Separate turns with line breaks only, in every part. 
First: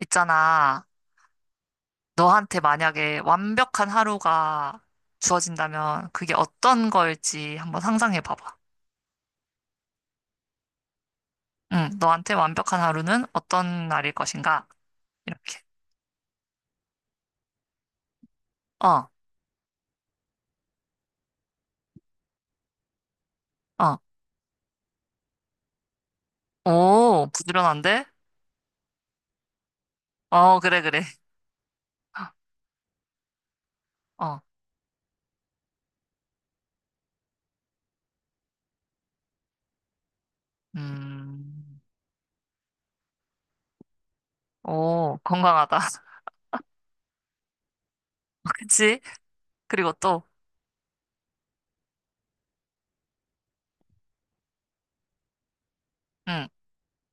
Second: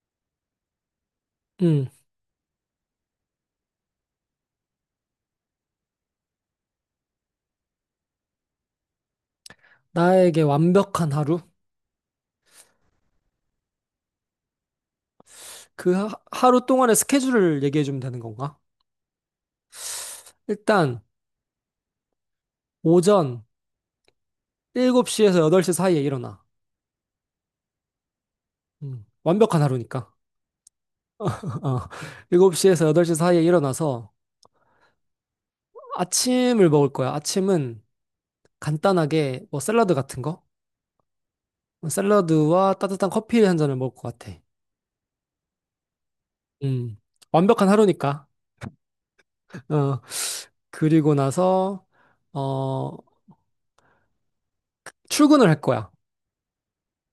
있잖아.
음,
너한테 만약에 완벽한 하루가 주어진다면 그게 어떤 걸지 한번 상상해 봐봐.
나에게 완벽한 하루?
응, 너한테 완벽한 하루는 어떤 날일 것인가? 이렇게.
그 하루 동안의 스케줄을 얘기해 주면 되는 건가?
어,
일단, 오전
어.
7시에서 8시 사이에 일어나.
오, 부지런한데?
완벽한 하루니까.
어, 그래, 그래.
어, 7시에서 8시 사이에 일어나서
어,
아침을 먹을 거야. 아침은 간단하게 뭐 샐러드 같은 거?
음,
샐러드와 따뜻한 커피 한 잔을 먹을 것 같아.
오, 건강하다.
음, 완벽한 하루니까.
그치? 그리고
어,
또,
그리고 나서, 어, 출근을 할 거야.
응,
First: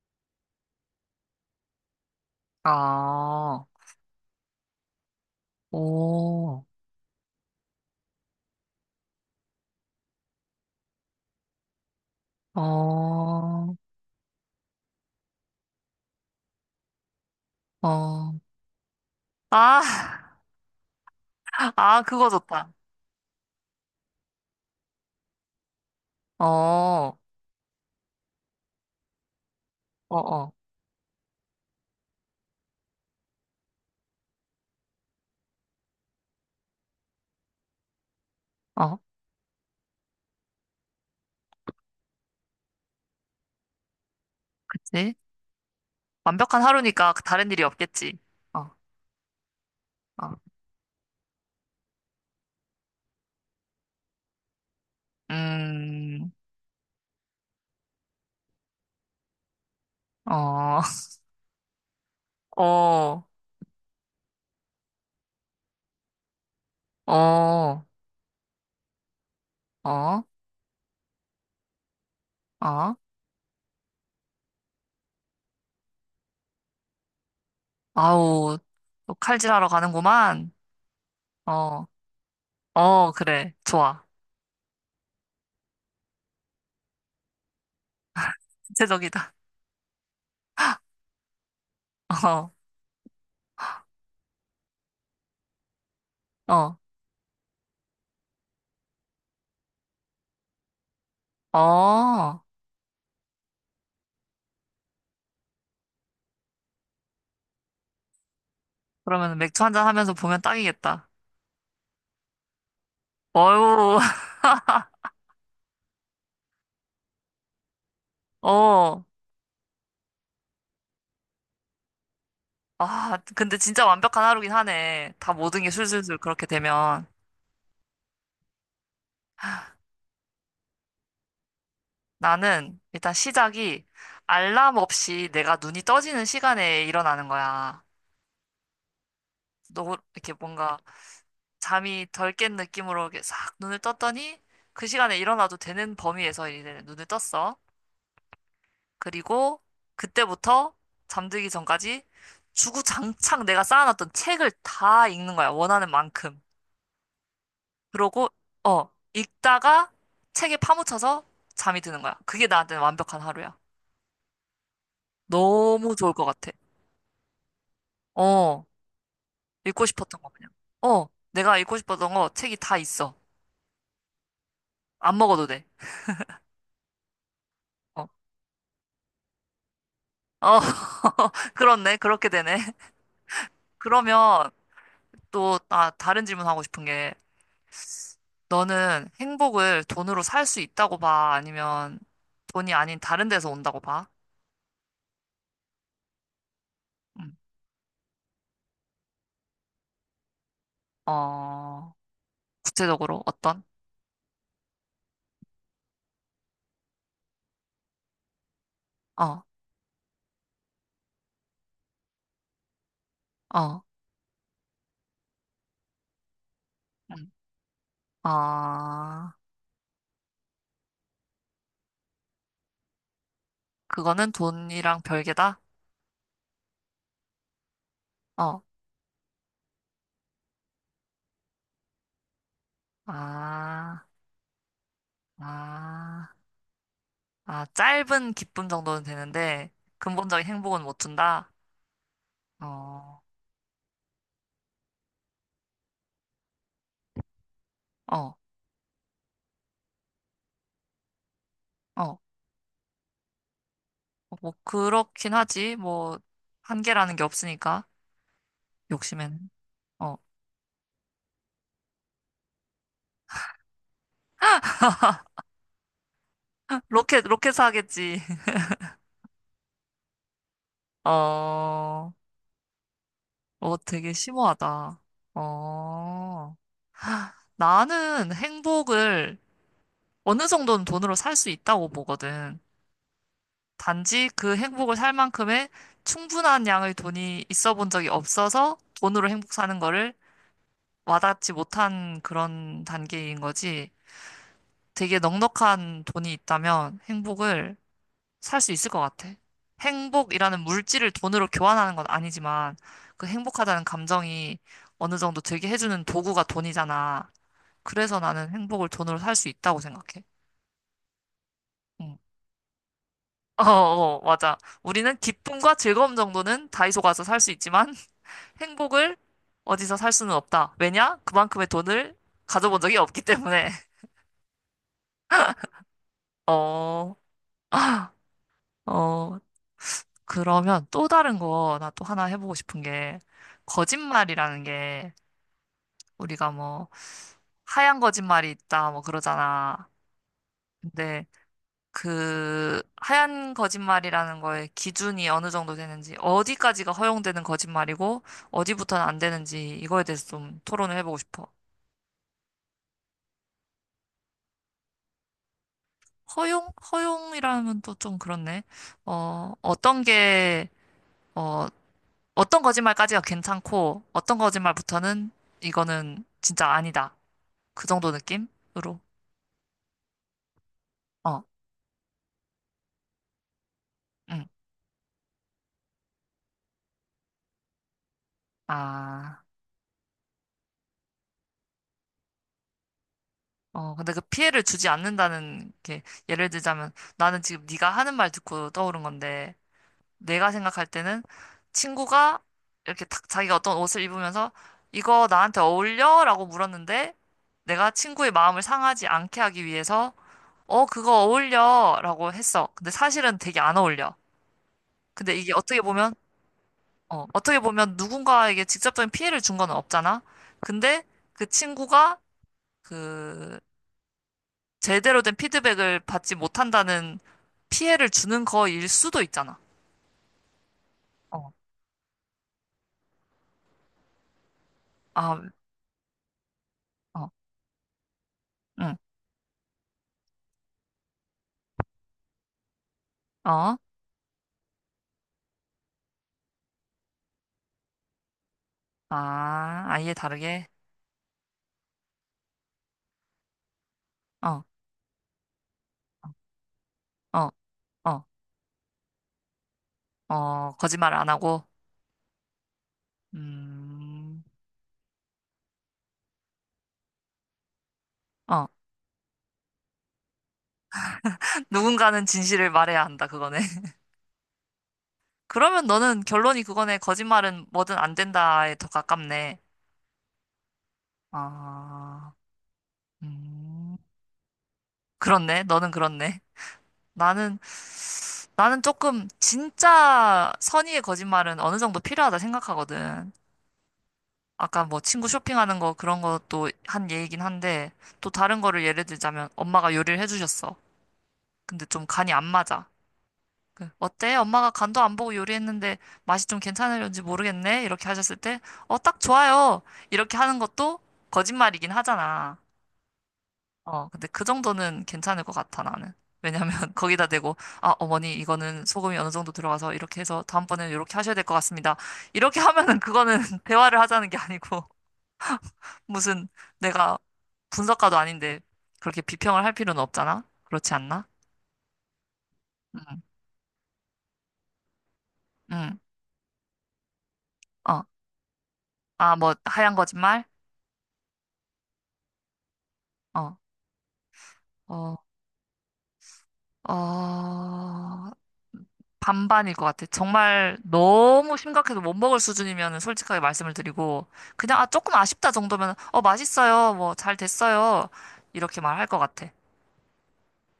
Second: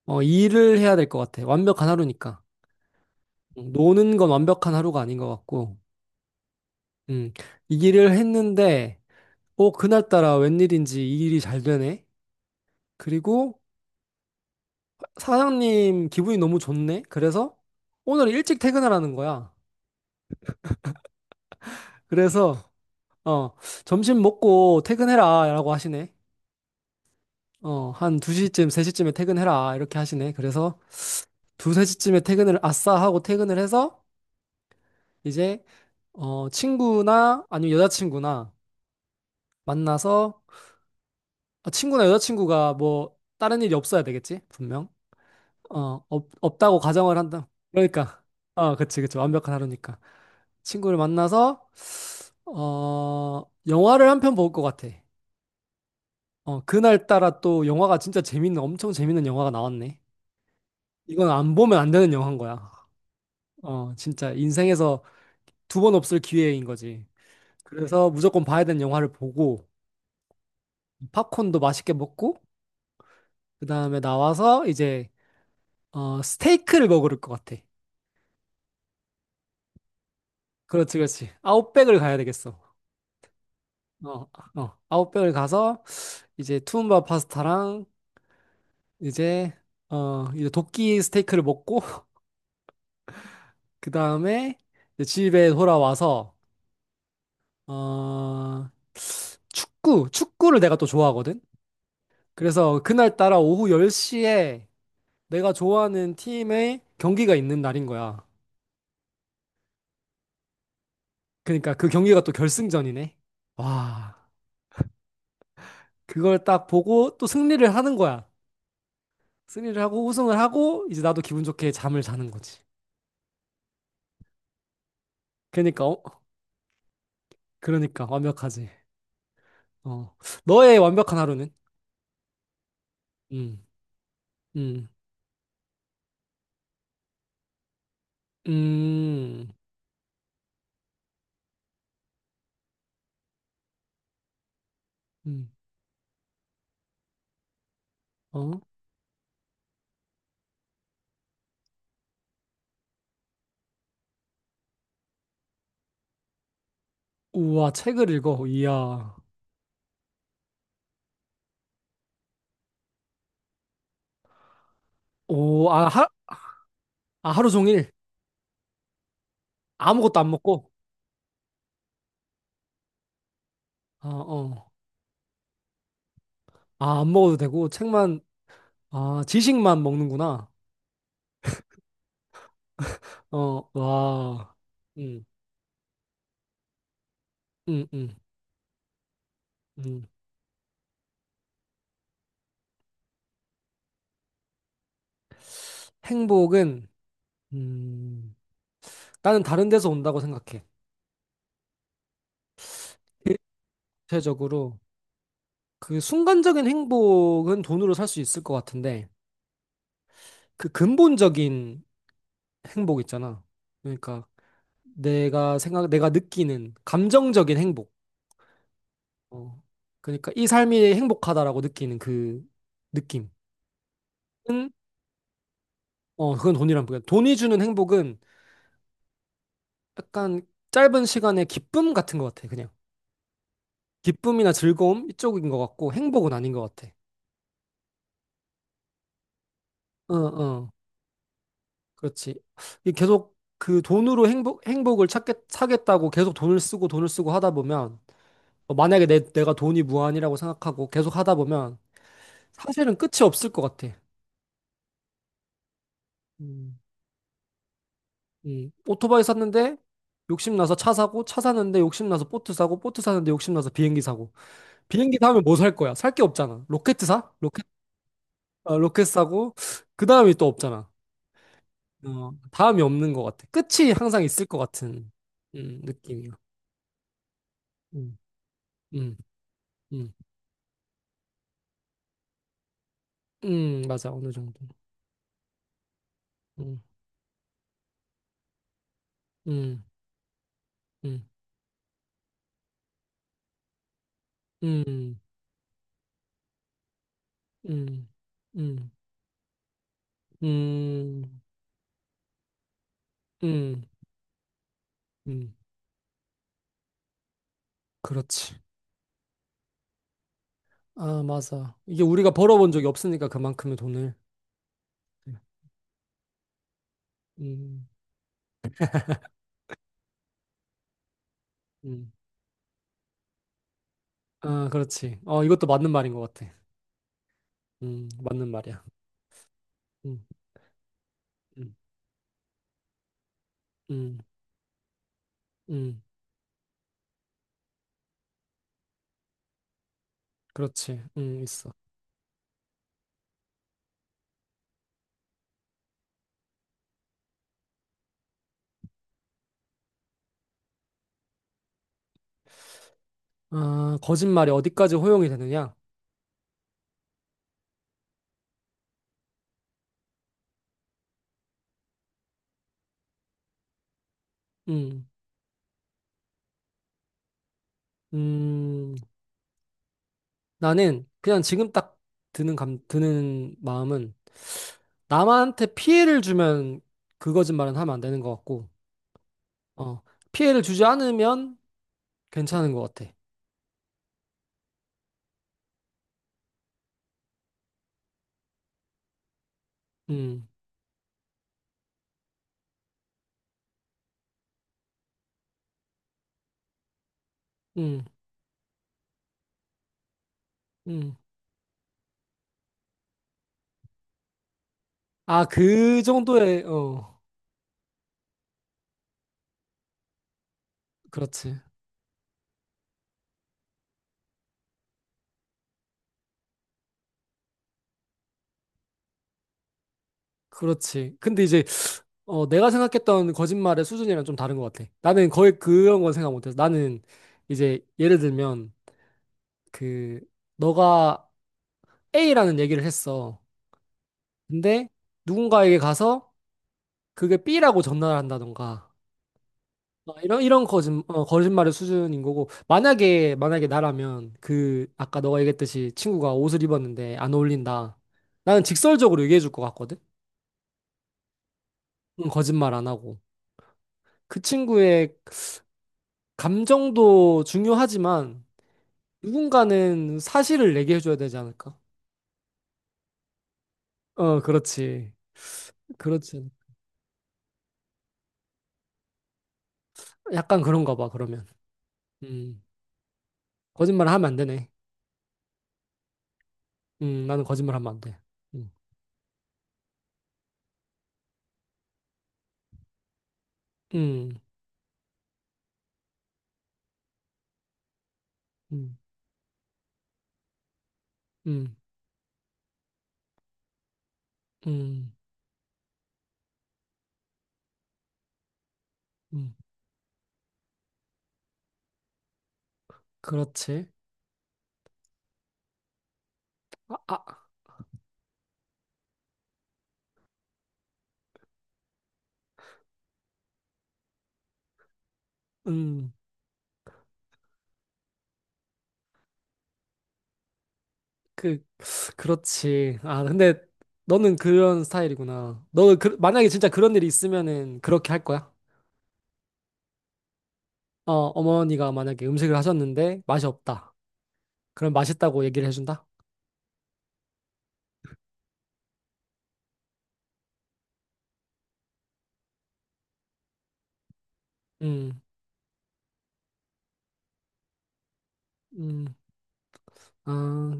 일을 해야 될 것 같아. 완벽한 하루니까.
어,
노는 건 완벽한 하루가 아닌 것 같고,
오,
음, 이 일을 했는데, 그날따라 웬일인지 이 일이 잘 되네?
어,
그리고 사장님 기분이 너무 좋네? 그래서 오늘
어.
일찍 퇴근하라는 거야.
아, 아, 그거
그래서,
좋다.
어, 점심 먹고 퇴근해라, 라고 하시네.
어, 어,
한 2시쯤, 3시쯤에 퇴근해라, 이렇게 하시네.
어.
그래서 2, 3시쯤에 퇴근을 아싸 하고 퇴근을 해서, 이제, 친구나 아니면 여자친구나
어,
만나서 아, 친구나 여자친구가 뭐 다른 일이 없어야 되겠지? 분명.
그치? 완벽한
없다고
하루니까
가정을 한다.
다른 일이 없겠지.
그러니까.
어,
어, 그치, 그치. 완벽한 하루니까.
어,
친구를 만나서, 영화를 한 편 볼 것 같아.
음,
그날따라 또 영화가 진짜 재밌는, 엄청 재밌는 영화가 나왔네.
어,
이건 안 보면 안 되는 영화인 거야.
어,
진짜 인생에서 두 번 없을 기회인 거지.
어,
그래서 무조건 봐야 되는 영화를 보고,
어,
팝콘도 맛있게 먹고,
어,
그 다음에 나와서 이제, 스테이크를 먹을 것 같아.
아우, 또 칼질하러 가는구만.
그렇지, 그렇지.
어,
아웃백을 가야 되겠어.
어, 그래. 좋아.
어, 어. 아웃백을 가서 이제 투움바 파스타랑
구체적이다.
이제 이제 도끼 스테이크를 먹고 그 다음에 집에 돌아와서
어, 어,
어 축구를 내가 또 좋아하거든.
어.
그래서 그날 따라 오후 10시에 내가 좋아하는 팀의 경기가 있는 날인 거야.
그러면 맥주 한 잔 하면서 보면 딱이겠다.
그러니까 그 경기가 또 결승전이네.
어유,
와, 그걸 딱 보고 또 승리를 하는 거야.
어.
승리를 하고 우승을 하고 이제 나도 기분 좋게 잠을 자는 거지.
아, 근데 진짜 완벽한 하루긴 하네. 다 모든 게
그러니까 어,
술술술 그렇게 되면.
그러니까 완벽하지. 어. 너의 완벽한 하루는?
나는 일단
음.
시작이 알람
음.
없이 내가 눈이 떠지는 시간에 일어나는 거야.
음.
너 이렇게 뭔가 잠이 덜 깬 느낌으로 이렇게 싹 눈을 떴더니 그 시간에
음.
일어나도 되는 범위에서 이제 눈을 떴어.
어?
그리고 그때부터 잠들기 전까지 주구장창 내가 쌓아놨던 책을 다 읽는 거야. 원하는 만큼.
우와, 책을
그러고
읽어. 이야.
읽다가 책에 파묻혀서 잠이 드는 거야. 그게 나한테는 완벽한 하루야.
오, 아,
너무 좋을 것 같아.
아, 하루 종일
어. 읽고 싶었던
아무것도
거
안
그냥.
먹고.
어, 내가 읽고 싶었던 거 책이 다 있어.
아, 어.
안 먹어도 돼.
아, 안 먹어도 되고
어,
책만 아, 지식만 먹는구나.
어, 그렇네. 그렇게 되네.
어,
그러면
와. 음.
또, 아, 다른 질문 하고 싶은 게,
음, 음.
너는 행복을
음.
돈으로 살 수 있다고 봐? 아니면 돈이 아닌 다른 데서 온다고 봐?
행복은
음.
음. 나는 다른 데서 온다고 생각해.
어, 구체적으로 어떤?
대체적으로 그 순간적인 행복은 돈으로 살 수 있을 것 같은데
어,
그 근본적인 행복 있잖아.
어,
그러니까 내가 느끼는
음.
감정적인 행복.
아,
어. 그러니까 이 삶이 행복하다라고 느끼는 그 느낌은
그거는 돈이랑 별개다?
그건 돈이란 말이야. 돈이 주는 행복은
어,
약간 짧은 시간의 기쁨 같은 것 같아. 그냥
아,
기쁨이나 즐거움 이쪽인 것 같고
아.
행복은 아닌 것 같아.
아, 짧은 기쁨 정도는 되는데, 근본적인
어어
행복은 못 준다?
그렇지. 이
어,
계속 그 돈으로 행복을 사겠다고 계속 돈을 쓰고 돈을 쓰고 하다 보면,
어,
만약에 내가 돈이 무한이라고 생각하고 계속 하다 보면,
어.
사실은 끝이 없을 것 같아.
뭐, 그렇긴 하지. 뭐,
음,
한계라는 게 없으니까,
오토바이
욕심에는.
샀는데,
어.
욕심나서 차 사고, 차 사는데 욕심나서 보트 사고, 보트 사는데 욕심나서 비행기 사고. 비행기 사면 뭐 살 거야? 살 게 없잖아. 로켓
로켓,
사?
로켓
로켓,
사겠지.
어, 로켓 사고, 그 다음이 또 없잖아.
어,
어, 다음이 없는 것 같아.
어,
끝이
되게
항상 있을 것
심오하다.
같은, 느낌이야.
어,
음,
나는
음,
행복을
음.
어느 정도는 돈으로 살 수 있다고 보거든.
맞아.
단지
어느
그
정도.
행복을 살 만큼의 충분한
음,
양의 돈이 있어 본 적이 없어서 돈으로 행복 사는
음,
거를
음,
와닿지 못한 그런 단계인 거지. 되게
음,
넉넉한 돈이 있다면 행복을
음,
살 수 있을
음,
것 같아. 행복이라는 물질을
음,
돈으로 교환하는 건 아니지만 그
음,
행복하다는 감정이 어느 정도
음.
되게 해주는 도구가 돈이잖아. 그래서 나는
그렇지.
행복을 돈으로 살 수 있다고 생각해.
아, 맞아. 이게
응.
우리가 벌어본 적이 없으니까
어,
그만큼의 돈을.
어, 맞아. 우리는 기쁨과 즐거움 정도는 다이소 가서 살 수
음,
있지만 행복을 어디서 살 수는 없다. 왜냐? 그만큼의
음.
돈을 가져본 적이 없기 때문에.
아, 그렇지. 이것도 맞는 말인 것 같아.
어.
맞는 말이야.
어,
음,
그러면 또 다른
음,
거 나 또 하나 해보고 싶은 게,
음,
거짓말이라는 게,
음.
우리가 뭐, 하얀 거짓말이 있다, 뭐 그러잖아.
그렇지.
근데
있어.
그, 하얀 거짓말이라는 거에 기준이 어느 정도 되는지, 어디까지가 허용되는 거짓말이고, 어디부터는 안 되는지, 이거에 대해서 좀 토론을 해보고 싶어.
아, 거짓말이 어디까지 허용이 되느냐?
허용? 허용이라면 또 좀 그렇네. 어, 어떤 게, 어, 어떤 거짓말까지가 괜찮고, 어떤
음,
거짓말부터는 이거는 진짜 아니다. 그 정도
음.
느낌으로.
나는
어,
그냥 지금 딱 드는 마음은
응.
남한테 피해를 주면 그 거짓말은 하면 안 되는 것 같고,
아,
어, 피해를 주지 않으면 괜찮은 것 같아.
어, 근데 그 피해를 주지 않는다는 게, 예를 들자면, 나는 지금 네가 하는 말 듣고 떠오른 건데,
음,
내가 생각할 때는 친구가 이렇게 탁 자기가 어떤 옷을 입으면서, 이거 나한테 어울려? 라고 물었는데, 내가
음,
친구의 마음을 상하지 않게 하기 위해서, 어,
음.
그거 어울려? 라고 했어. 근데 사실은 되게 안 어울려. 근데
아,
이게 어떻게
그
보면,
정도의,
어, 어떻게 보면 누군가에게 직접적인 피해를 준 건 없잖아. 근데 그
그렇지.
친구가 그 제대로 된 피드백을 받지 못한다는 피해를 주는 거일 수도 있잖아.
그렇지. 근데
어,
이제, 내가 생각했던 거짓말의 수준이랑 좀 다른 것 같아. 나는
아,
거의 그런 건 생각 못해서. 나는
어,
이제, 예를 들면,
응,
그, 너가 A라는 얘기를 했어.
어,
근데 누군가에게 가서 그게 B라고 전달한다던가.
아, 아예
어, 이런 이런
다르게,
거짓말의 수준인 거고 만약에 나라면
어,
그 아까 너가 얘기했듯이 친구가 옷을 입었는데 안
어,
어울린다.
어,
나는 직설적으로 얘기해 줄 것 같거든.
어, 거짓말 안 하고,
응, 거짓말 안 하고 그
음,
친구의 감정도 중요하지만
어,
누군가는 사실을 얘기해 줘야 되지 않을까?
누군가는 진실을 말해야 한다, 그거네.
어, 그렇지,
그러면 너는
그렇지.
결론이 그거네. 거짓말은 뭐든 안 된다에 더 가깝네.
약간 그런가 봐. 그러면
아,
음,
음.
거짓말 하면 안 되네.
그렇네. 너는 그렇네.
나는
나는,
거짓말 하면 안 돼. 음,
나는 조금 진짜 선의의 거짓말은 어느 정도 필요하다 생각하거든.
음,
아까 뭐 친구 쇼핑하는 거 그런 것도 한 얘기긴 한데 또 다른 거를
음,
예를 들자면 엄마가 요리를 해주셨어.
음,
근데 좀 간이 안 맞아. 그, 어때? 엄마가 간도
음,
안 보고 요리했는데 맛이 좀 괜찮을지 모르겠네? 이렇게 하셨을 때, 어, 딱
음.
좋아요. 이렇게 하는 것도 거짓말이긴 하잖아.
그렇지.
어, 근데 그 정도는 괜찮을 것 같아, 나는. 왜냐면
아,
거기다
아,
대고, 아, 어머니, 이거는 소금이 어느 정도 들어가서 이렇게 해서 다음번에는 이렇게 하셔야 될 것 같습니다. 이렇게 하면은 그거는 대화를 하자는 게 아니고,
음,
무슨 내가 분석가도 아닌데 그렇게 비평을 할 필요는 없잖아? 그렇지 않나?
그, 그렇지.
응,
아, 근데 너는 그런 스타일이구나.
응,
너는 만약에 진짜 그런 일이 있으면은
어.
그렇게 할 거야?
아, 뭐, 하얀 거짓말?
어머니가 만약에 음식을 하셨는데 맛이
어,
없다. 그럼
어,
맛있다고 얘기를 해준다?
어. 반반일 것 같아. 정말 너무 심각해서 못 먹을 수준이면 솔직하게 말씀을 드리고, 그냥, 아, 조금
음,
아쉽다 정도면, 어, 맛있어요. 뭐, 잘 됐어요. 이렇게 말할
음,
것 같아.
아,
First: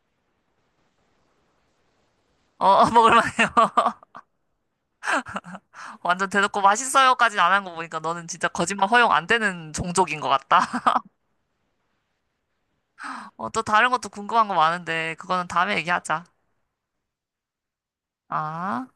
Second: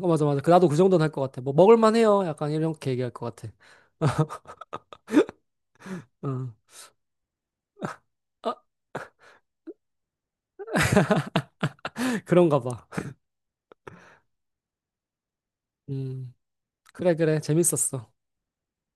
어, 맞아, 맞아. 나도 그 정도는 할 것 같아. 뭐, 먹을만 해요. 약간
어, 어,
이렇게 얘기할 것
먹을만해요.
같아.
완전
어,
대놓고 맛있어요까지는 안 한 거 보니까 너는 진짜
아,
거짓말 허용 안 되는 종족인 것 같다.
그런가 봐.
어, 또 다른 것도 궁금한 거 많은데, 그거는 다음에 얘기하자.
음, 그래, 그래. 재밌었어.
아.